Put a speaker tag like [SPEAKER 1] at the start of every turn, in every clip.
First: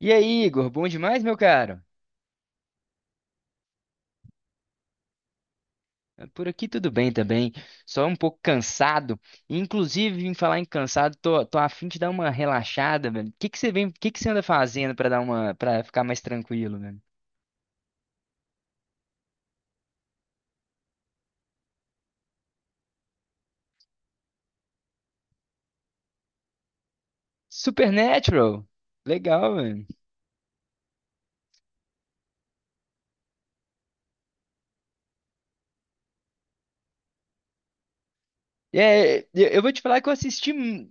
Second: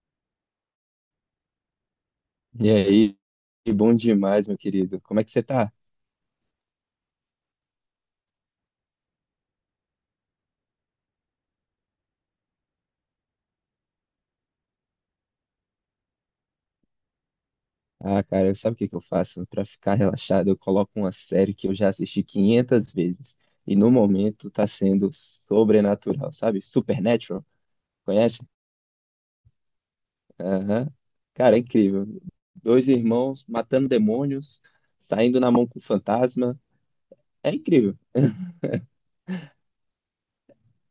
[SPEAKER 1] E aí, Igor, bom demais, meu caro?
[SPEAKER 2] E aí, bom demais, meu querido. Como é que você tá?
[SPEAKER 1] Por aqui tudo bem também, só um pouco cansado. Inclusive, em falar em cansado, tô a fim de dar uma relaxada, velho. O que que você vem, o que que você anda fazendo pra dar uma, para ficar mais tranquilo, velho?
[SPEAKER 2] Ah, cara, sabe o que que eu faço? Pra ficar relaxado, eu coloco uma série que eu já assisti 500 vezes e no momento tá sendo sobrenatural, sabe? Supernatural, conhece?
[SPEAKER 1] Supernatural. Legal, velho.
[SPEAKER 2] Aham. Cara, é incrível. Dois irmãos matando demônios, saindo na mão com fantasma. É incrível.
[SPEAKER 1] É, eu vou te falar que eu assisti,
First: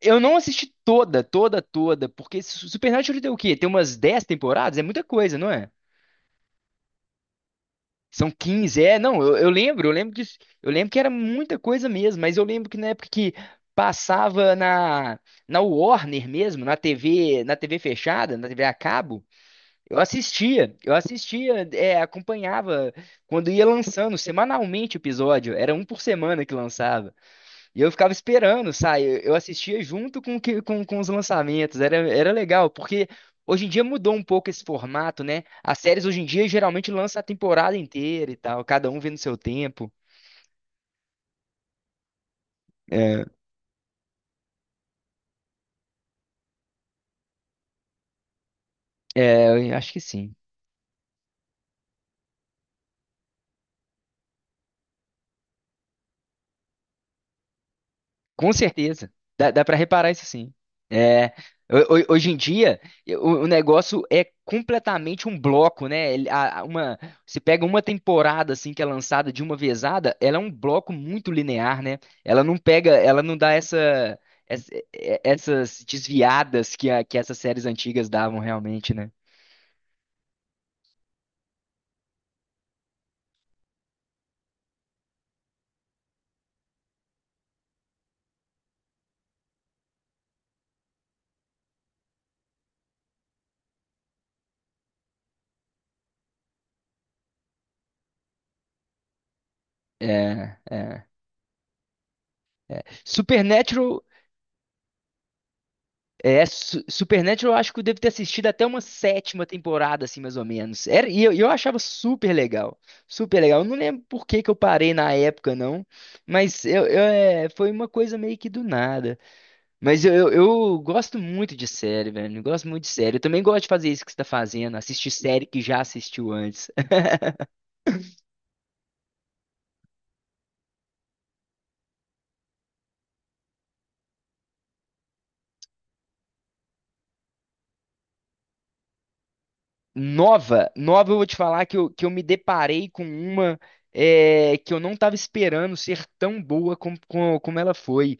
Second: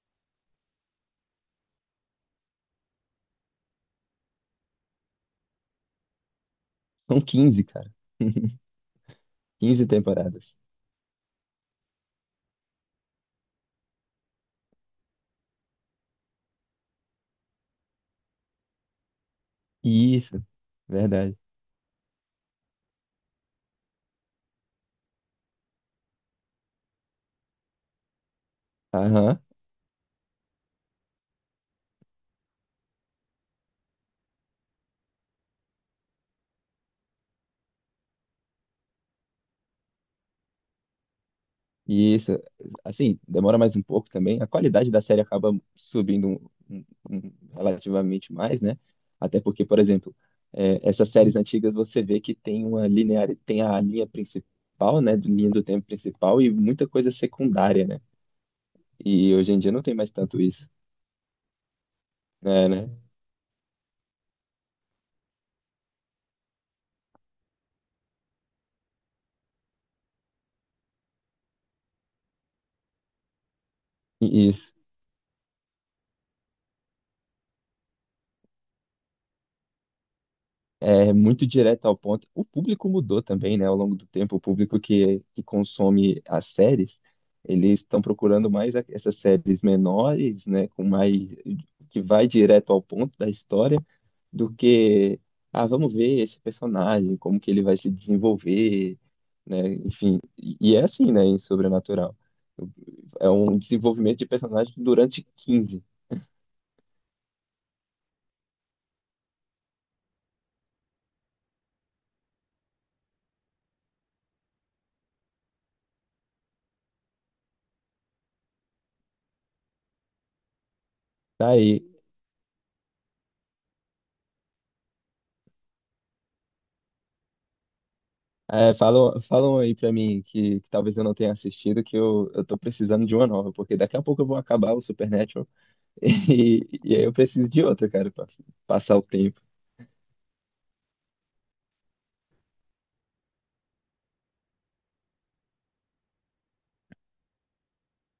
[SPEAKER 1] eu não assisti toda, toda, toda, porque Supernatural tem o quê? Tem umas 10 temporadas? É muita coisa, não é?
[SPEAKER 2] São 15, cara.
[SPEAKER 1] São 15 é, não,
[SPEAKER 2] 15 temporadas.
[SPEAKER 1] eu lembro que era muita coisa mesmo, mas eu lembro que na época que passava na na Warner mesmo, na TV, na TV fechada, na TV a cabo,
[SPEAKER 2] Isso,
[SPEAKER 1] eu
[SPEAKER 2] verdade.
[SPEAKER 1] assistia, é, acompanhava quando ia lançando semanalmente o episódio, era um por semana que lançava. E eu ficava esperando, sabe? Eu
[SPEAKER 2] Aham.
[SPEAKER 1] assistia junto com, com os lançamentos. Era, era legal, porque hoje em dia mudou um pouco esse formato, né? As séries hoje em dia geralmente lançam a temporada inteira e tal, cada um vendo seu tempo.
[SPEAKER 2] E isso, assim,
[SPEAKER 1] É,
[SPEAKER 2] demora mais um pouco também. A qualidade da série acaba subindo relativamente mais, né? Até porque,
[SPEAKER 1] é, eu
[SPEAKER 2] por
[SPEAKER 1] acho que
[SPEAKER 2] exemplo,
[SPEAKER 1] sim.
[SPEAKER 2] é, essas séries antigas você vê que tem uma linear, tem a linha principal, né? Linha do tempo principal e muita coisa secundária, né?
[SPEAKER 1] Com certeza.
[SPEAKER 2] E
[SPEAKER 1] Dá,
[SPEAKER 2] hoje em
[SPEAKER 1] dá
[SPEAKER 2] dia
[SPEAKER 1] para
[SPEAKER 2] não tem
[SPEAKER 1] reparar
[SPEAKER 2] mais
[SPEAKER 1] isso
[SPEAKER 2] tanto
[SPEAKER 1] sim.
[SPEAKER 2] isso,
[SPEAKER 1] É, hoje em
[SPEAKER 2] né?
[SPEAKER 1] dia,
[SPEAKER 2] né?
[SPEAKER 1] o negócio é completamente um bloco, né? Você pega uma temporada assim que é lançada de uma vezada, ela é um bloco muito linear, né? Ela não pega, ela não dá essa,
[SPEAKER 2] E Isso.
[SPEAKER 1] essas desviadas que, que essas séries antigas davam realmente, né?
[SPEAKER 2] É muito direto ao ponto. O público mudou também, né? Ao longo do tempo, o público que consome as séries, eles estão procurando mais essas séries menores, né? Com mais que vai direto ao ponto da história, do que ah, vamos ver esse personagem, como que ele vai se desenvolver, né?
[SPEAKER 1] É,
[SPEAKER 2] Enfim, e é
[SPEAKER 1] é.
[SPEAKER 2] assim, né? Em Sobrenatural. É um
[SPEAKER 1] Supernatural.
[SPEAKER 2] desenvolvimento de personagem durante 15.
[SPEAKER 1] É, Supernatural eu acho que eu devo ter assistido até uma sétima temporada, assim, mais ou menos. Era, e eu achava super legal. Super legal. Eu não lembro por que que eu parei na época, não. Mas é, foi uma coisa meio que do nada. Mas eu gosto
[SPEAKER 2] Tá
[SPEAKER 1] muito de série, velho. Eu gosto muito de série. Eu também gosto de fazer isso que você tá fazendo. Assistir série que já assistiu antes.
[SPEAKER 2] É, falam aí pra mim que talvez eu não tenha assistido, que eu tô precisando de uma nova, porque daqui a pouco eu vou acabar o Supernatural e aí eu preciso de outra, cara, pra passar o tempo.
[SPEAKER 1] Nova, nova, eu vou te falar que que eu me deparei com uma é, que eu não estava esperando ser tão boa como, como, como ela foi.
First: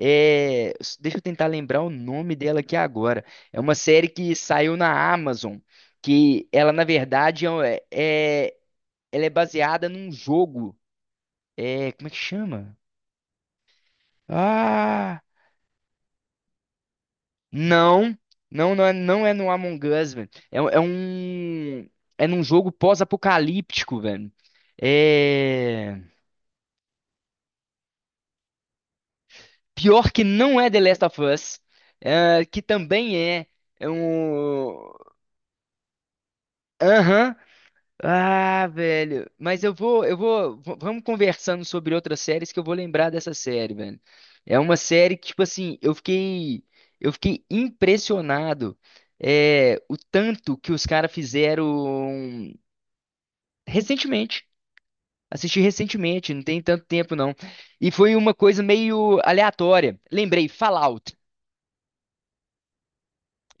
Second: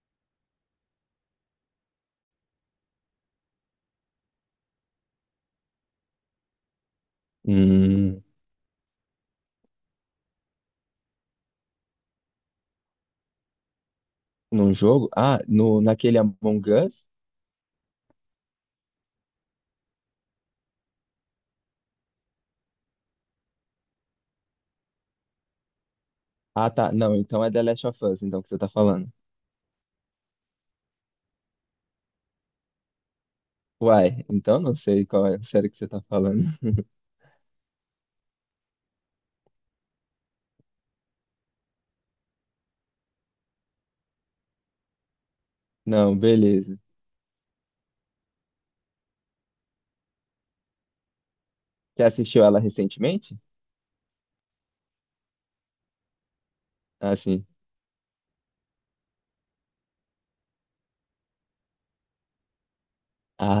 [SPEAKER 1] É, deixa eu tentar lembrar o nome dela aqui agora. É uma série que saiu na Amazon, que ela, na verdade,
[SPEAKER 2] Hum,
[SPEAKER 1] é, ela é baseada num jogo. É, como é que chama?
[SPEAKER 2] num jogo?
[SPEAKER 1] Ah!
[SPEAKER 2] Ah, no, naquele Among Us?
[SPEAKER 1] Não, não, não é, não é no Among Us, velho. É um. É num jogo pós-apocalíptico, velho. É.
[SPEAKER 2] Ah, tá. Não, então é The Last of Us, então, que você tá falando.
[SPEAKER 1] Pior que não é The Last of Us, é, que também é. É
[SPEAKER 2] Uai, então não
[SPEAKER 1] um.
[SPEAKER 2] sei qual é a série que você tá falando.
[SPEAKER 1] Aham. Ah, velho. Mas eu vou, eu vou. Vamos conversando sobre outras séries que eu vou lembrar dessa série, velho. É uma série que, tipo assim, eu
[SPEAKER 2] Não,
[SPEAKER 1] fiquei.
[SPEAKER 2] beleza.
[SPEAKER 1] Eu fiquei impressionado. É, o tanto que os caras
[SPEAKER 2] Você assistiu
[SPEAKER 1] fizeram.
[SPEAKER 2] ela recentemente?
[SPEAKER 1] Recentemente. Assisti recentemente, não tem tanto
[SPEAKER 2] Ah,
[SPEAKER 1] tempo não.
[SPEAKER 2] sim.
[SPEAKER 1] E foi uma coisa meio aleatória. Lembrei, Fallout.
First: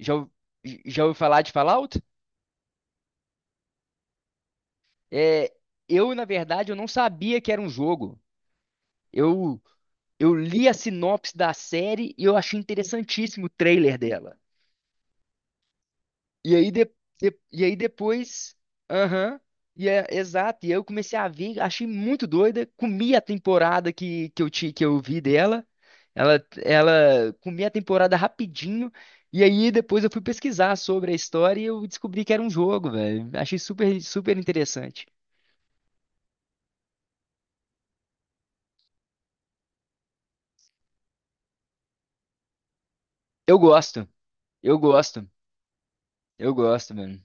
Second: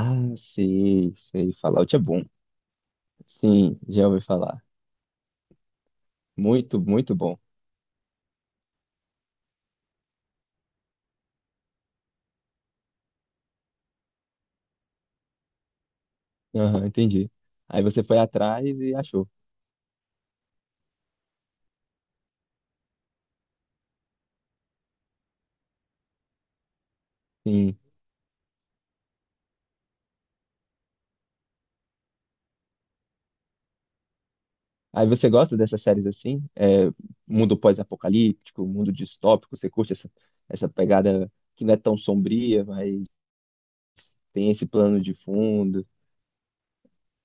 [SPEAKER 1] Já, já
[SPEAKER 2] sei,
[SPEAKER 1] ouviu falar de
[SPEAKER 2] sei. Fallout é
[SPEAKER 1] Fallout?
[SPEAKER 2] bom. Sim, já ouvi falar.
[SPEAKER 1] É, eu, na verdade, eu
[SPEAKER 2] Muito,
[SPEAKER 1] não
[SPEAKER 2] muito bom.
[SPEAKER 1] sabia que era um jogo. Eu, eu li a sinopse da série e eu achei interessantíssimo o trailer dela. E aí, de,
[SPEAKER 2] Aham, entendi.
[SPEAKER 1] e aí
[SPEAKER 2] Aí você foi
[SPEAKER 1] depois,
[SPEAKER 2] atrás e achou.
[SPEAKER 1] aham, e é, exato, e aí eu comecei a ver, achei muito doida, comi a temporada que, que eu vi dela, ela comi a
[SPEAKER 2] Sim.
[SPEAKER 1] temporada rapidinho, e aí depois eu fui pesquisar sobre a história e eu descobri que era um jogo, velho, achei super, super interessante.
[SPEAKER 2] Aí você gosta dessas séries assim? É, mundo pós-apocalíptico, mundo distópico, você curte essa pegada que não é tão sombria, mas
[SPEAKER 1] Eu gosto,
[SPEAKER 2] tem esse
[SPEAKER 1] eu
[SPEAKER 2] plano de
[SPEAKER 1] gosto,
[SPEAKER 2] fundo.
[SPEAKER 1] eu gosto, mano,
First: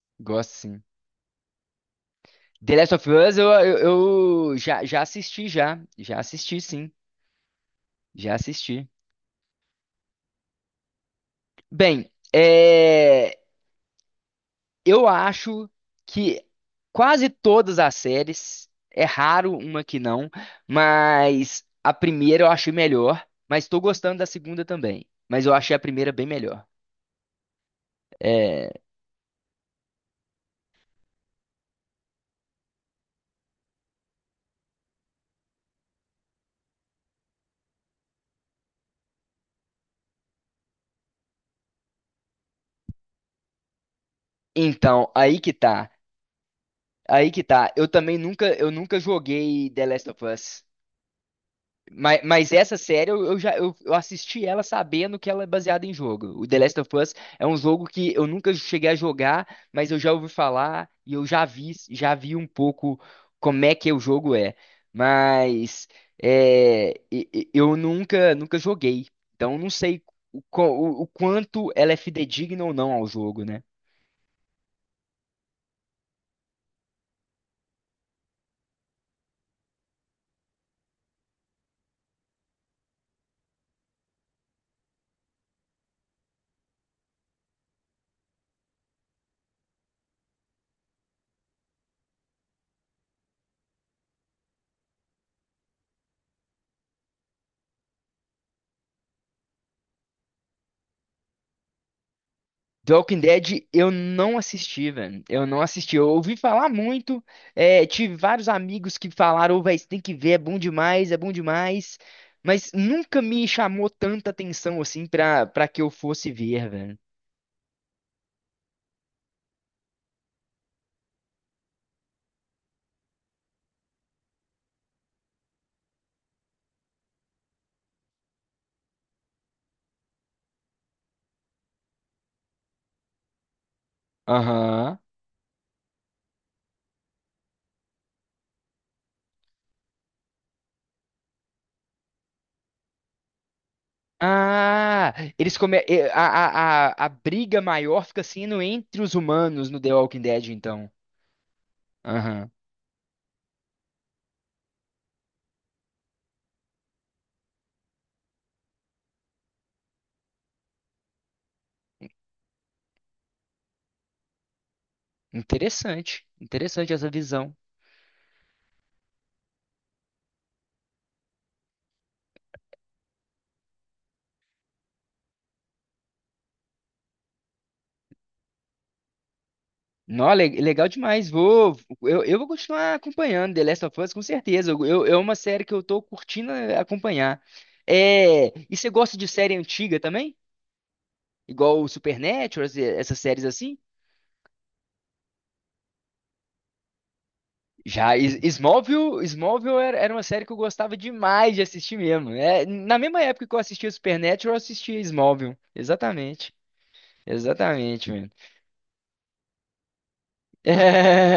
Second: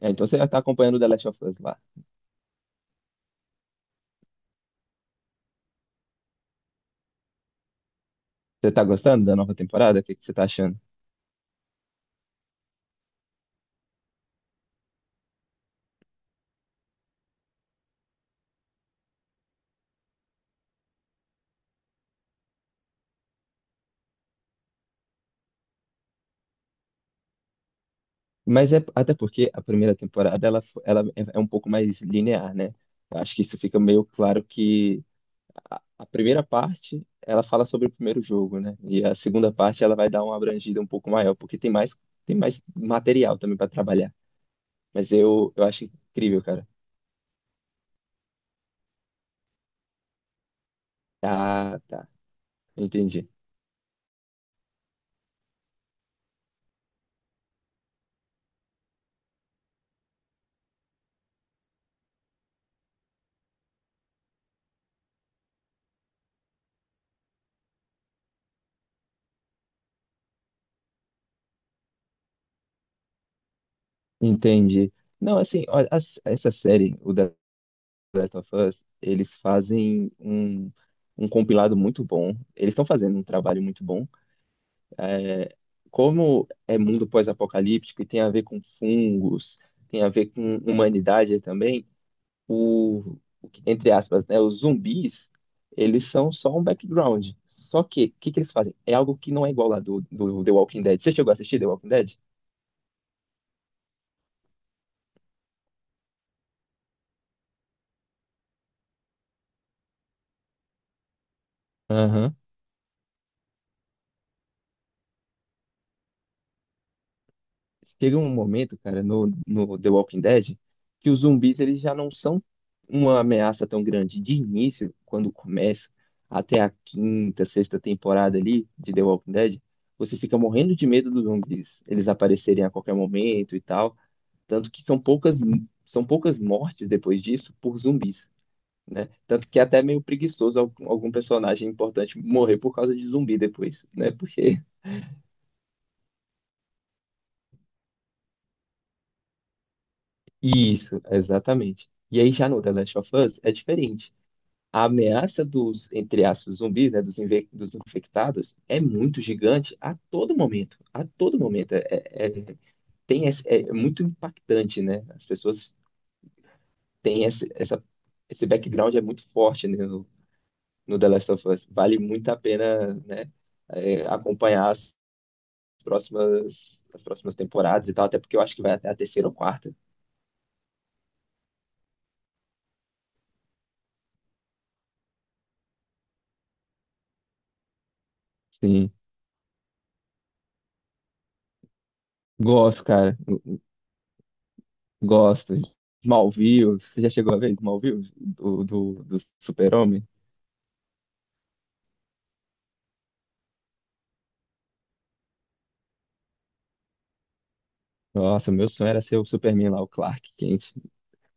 [SPEAKER 2] É, então você
[SPEAKER 1] gosto
[SPEAKER 2] tá
[SPEAKER 1] sim.
[SPEAKER 2] acompanhando The Last of Us lá.
[SPEAKER 1] The Last of Us eu já, já assisti sim, já
[SPEAKER 2] Você tá
[SPEAKER 1] assisti.
[SPEAKER 2] gostando da nova temporada? O que que você tá achando?
[SPEAKER 1] Bem, é... Eu acho que quase todas as séries, é raro uma que não, mas a primeira eu achei melhor, mas tô gostando da segunda também. Mas eu achei a primeira bem melhor. É,
[SPEAKER 2] Mas é até porque a primeira temporada ela é um pouco mais linear, né? Eu acho que isso fica meio claro que a primeira parte, ela fala sobre o primeiro jogo, né? E a segunda parte, ela vai dar uma abrangida um pouco maior, porque tem mais material também para trabalhar.
[SPEAKER 1] então,
[SPEAKER 2] Mas
[SPEAKER 1] aí que
[SPEAKER 2] eu acho
[SPEAKER 1] tá.
[SPEAKER 2] incrível, cara.
[SPEAKER 1] Aí que tá. Eu também nunca, eu nunca joguei The Last of Us.
[SPEAKER 2] Tá, tá.
[SPEAKER 1] Mas essa série
[SPEAKER 2] Entendi.
[SPEAKER 1] eu assisti ela sabendo que ela é baseada em jogo. O The Last of Us é um jogo que eu nunca cheguei a jogar, mas eu já ouvi falar e eu já vi um pouco como é que o jogo é. Mas é, eu nunca nunca joguei, então eu não sei o quanto ela é fidedigna ou não ao jogo, né?
[SPEAKER 2] Entendi. Não, assim, olha, essa série, o The Last of Us, eles fazem um compilado muito bom. Eles estão fazendo um trabalho muito bom. Como é mundo pós-apocalíptico e tem a ver com fungos, tem a ver com humanidade também. Entre aspas, né, os zumbis, eles são só um background. Só que, o que que eles fazem? É algo que não é igual lá do The Walking Dead. Você chegou a assistir The Walking Dead?
[SPEAKER 1] The Walking Dead eu não assisti, velho. Eu não assisti. Eu ouvi falar muito. É, tive vários amigos que falaram, "Ô, velho, você tem que ver, é bom demais, é bom demais."
[SPEAKER 2] Aham.
[SPEAKER 1] Mas nunca me chamou tanta atenção assim pra, pra que eu fosse ver, velho.
[SPEAKER 2] Chega um momento, cara, no The Walking Dead, que os zumbis eles já não são uma ameaça tão grande de início, quando começa, até a quinta, sexta temporada ali de The Walking Dead, você fica morrendo de medo dos zumbis, eles aparecerem a qualquer momento e tal. Tanto que são
[SPEAKER 1] Aham.
[SPEAKER 2] poucas, são poucas mortes depois disso por zumbis, né? Tanto que é até meio preguiçoso algum personagem importante morrer por causa de zumbi depois, né? Porque.
[SPEAKER 1] Ah, eles come... eh, a briga maior fica sendo entre os humanos no The Walking Dead, então.
[SPEAKER 2] Isso, exatamente. E aí já
[SPEAKER 1] Aham.
[SPEAKER 2] no The Last of Us é diferente. A ameaça dos, entre aspas, zumbis, né, dos infectados, é muito gigante a todo momento. A todo momento. É, é muito impactante, né? As pessoas
[SPEAKER 1] Interessante. Interessante essa
[SPEAKER 2] têm esse,
[SPEAKER 1] visão.
[SPEAKER 2] essa, esse background é muito forte, né, no The Last of Us. Vale muito a pena, né, acompanhar as próximas temporadas e tal, até porque eu acho que vai até a terceira ou quarta.
[SPEAKER 1] Não, legal demais. Vou, eu vou continuar acompanhando The Last of Us, com certeza. É uma série que eu tô curtindo acompanhar. É, e você
[SPEAKER 2] Sim,
[SPEAKER 1] gosta de série antiga também? Igual o Supernatural,
[SPEAKER 2] gosto, cara,
[SPEAKER 1] essas séries assim?
[SPEAKER 2] gosto. Smallville, você já chegou a ver Smallville
[SPEAKER 1] Já,
[SPEAKER 2] do
[SPEAKER 1] Smallville, Smallville era,
[SPEAKER 2] Super-Homem?
[SPEAKER 1] era uma série que eu gostava demais de assistir mesmo. É, na mesma época que eu assistia Supernatural, eu assistia Smallville. Exatamente. Exatamente, mano.
[SPEAKER 2] Nossa, meu sonho era ser o Superman lá, o Clark Kent,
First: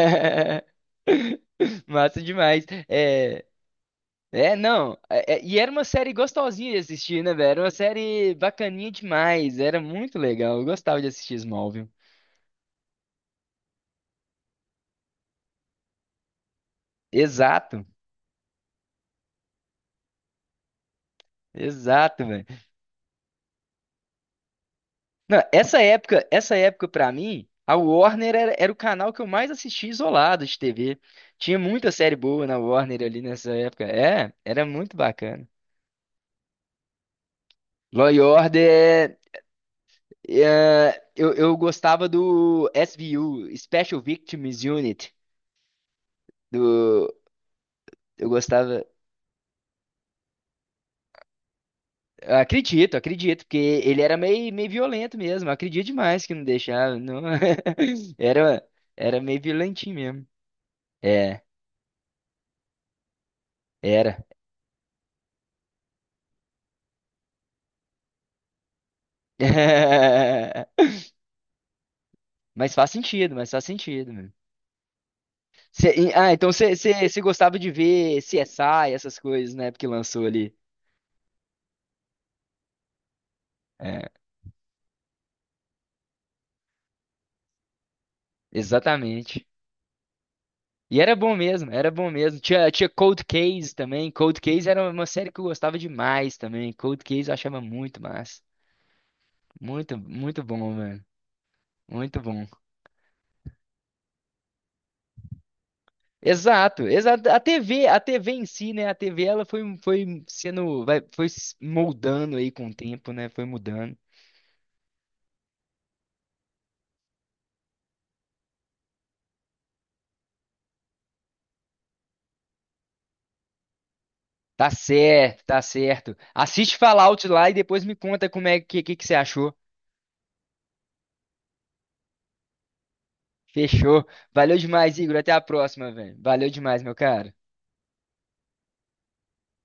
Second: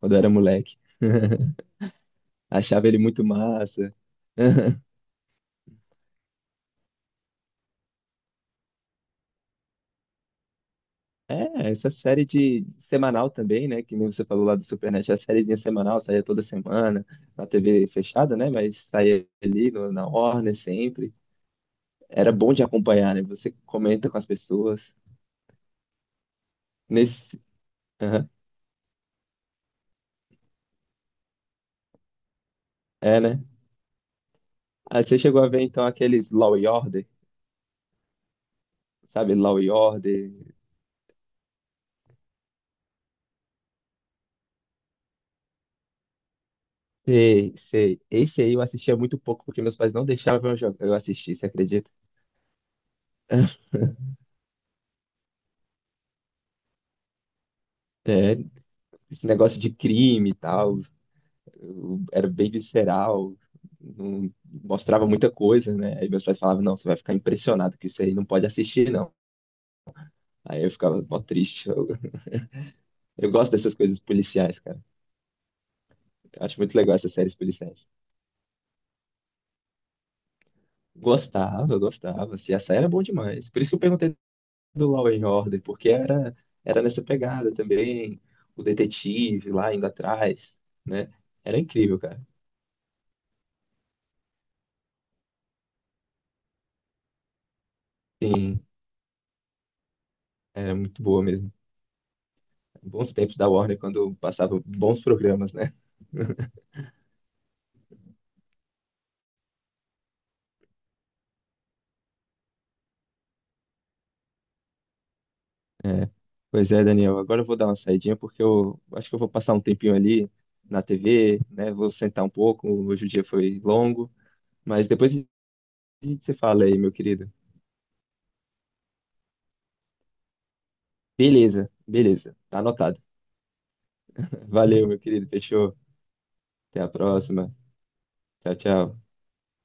[SPEAKER 2] quando eu era moleque.
[SPEAKER 1] Massa demais.
[SPEAKER 2] Achava ele muito
[SPEAKER 1] É,
[SPEAKER 2] massa.
[SPEAKER 1] é, não. E era uma série gostosinha de assistir, né, velho? Era uma série bacaninha demais. Era muito legal. Eu gostava de assistir
[SPEAKER 2] É,
[SPEAKER 1] Smallville.
[SPEAKER 2] essa série de semanal também, né? Que nem você falou lá do Supernet, é a sériezinha semanal, saía toda semana, na
[SPEAKER 1] Exato,
[SPEAKER 2] TV fechada, né? Mas saía ali na Warner sempre.
[SPEAKER 1] exato,
[SPEAKER 2] Era
[SPEAKER 1] velho.
[SPEAKER 2] bom de acompanhar, né? Você comenta com as pessoas.
[SPEAKER 1] Não, essa época pra
[SPEAKER 2] Nesse...
[SPEAKER 1] mim, a
[SPEAKER 2] Aham,
[SPEAKER 1] Warner era, era o canal que eu mais assistia isolado de TV. Tinha muita série boa na Warner ali
[SPEAKER 2] é, né?
[SPEAKER 1] nessa época. É, era muito
[SPEAKER 2] Aí você chegou
[SPEAKER 1] bacana.
[SPEAKER 2] a ver, então, aqueles Law e Order,
[SPEAKER 1] Law and Order,
[SPEAKER 2] sabe? Law e Order.
[SPEAKER 1] é, eu gostava do SVU, Special Victims Unit, do,
[SPEAKER 2] Sei, sei.
[SPEAKER 1] eu
[SPEAKER 2] Esse aí eu
[SPEAKER 1] gostava.
[SPEAKER 2] assistia muito pouco, porque meus pais não deixavam eu assistir, você acredita?
[SPEAKER 1] Eu acredito, porque ele era meio, meio violento mesmo. Eu acredito demais que não deixava. Não...
[SPEAKER 2] É,
[SPEAKER 1] Era, era
[SPEAKER 2] esse
[SPEAKER 1] meio
[SPEAKER 2] negócio de
[SPEAKER 1] violentinho mesmo.
[SPEAKER 2] crime e tal.
[SPEAKER 1] É,
[SPEAKER 2] Eu era bem visceral,
[SPEAKER 1] era.
[SPEAKER 2] não mostrava muita coisa, né? Aí meus pais falavam, não, você vai ficar impressionado que isso aí não pode assistir, não. Aí eu ficava mó triste. Eu, eu
[SPEAKER 1] Mas
[SPEAKER 2] gosto
[SPEAKER 1] faz
[SPEAKER 2] dessas coisas
[SPEAKER 1] sentido, mano.
[SPEAKER 2] policiais, cara.
[SPEAKER 1] Ah,
[SPEAKER 2] Eu
[SPEAKER 1] então
[SPEAKER 2] acho
[SPEAKER 1] você
[SPEAKER 2] muito legal essas séries
[SPEAKER 1] gostava de
[SPEAKER 2] policiais.
[SPEAKER 1] ver CSI, essas coisas, né? Porque lançou ali.
[SPEAKER 2] Gostava, gostava. Assim, essa era bom demais. Por isso que eu
[SPEAKER 1] É,
[SPEAKER 2] perguntei do Law and Order, porque era nessa pegada também. O
[SPEAKER 1] exatamente.
[SPEAKER 2] detetive lá indo atrás,
[SPEAKER 1] E
[SPEAKER 2] né?
[SPEAKER 1] era bom
[SPEAKER 2] Era
[SPEAKER 1] mesmo, era
[SPEAKER 2] incrível,
[SPEAKER 1] bom
[SPEAKER 2] cara.
[SPEAKER 1] mesmo. Tinha Cold Case também. Cold Case era uma série que eu gostava demais também. Cold Case eu achava muito massa.
[SPEAKER 2] Sim,
[SPEAKER 1] Muito, muito bom,
[SPEAKER 2] era muito
[SPEAKER 1] mano.
[SPEAKER 2] boa mesmo.
[SPEAKER 1] Muito bom.
[SPEAKER 2] Bons tempos da Warner, quando passava bons programas, né?
[SPEAKER 1] Exato, exato. A TV, a TV em si, né? A TV ela foi, foi sendo, vai, foi se moldando aí com o tempo, né? Foi mudando.
[SPEAKER 2] É. Pois é, Daniel. Agora eu vou dar uma saidinha porque eu acho que eu vou passar um tempinho ali na TV, né? Vou sentar um pouco. Hoje o dia foi longo,
[SPEAKER 1] Tá
[SPEAKER 2] mas depois
[SPEAKER 1] certo,
[SPEAKER 2] a
[SPEAKER 1] tá certo.
[SPEAKER 2] gente se fala
[SPEAKER 1] Assiste
[SPEAKER 2] aí, meu
[SPEAKER 1] Fallout
[SPEAKER 2] querido.
[SPEAKER 1] lá e depois me conta como é que você achou.
[SPEAKER 2] Beleza, beleza. Tá anotado.
[SPEAKER 1] Fechou. Valeu
[SPEAKER 2] Valeu,
[SPEAKER 1] demais,
[SPEAKER 2] meu
[SPEAKER 1] Igor.
[SPEAKER 2] querido.
[SPEAKER 1] Até a
[SPEAKER 2] Fechou.
[SPEAKER 1] próxima, velho. Valeu
[SPEAKER 2] Até
[SPEAKER 1] demais,
[SPEAKER 2] a
[SPEAKER 1] meu cara.
[SPEAKER 2] próxima. Tchau, tchau.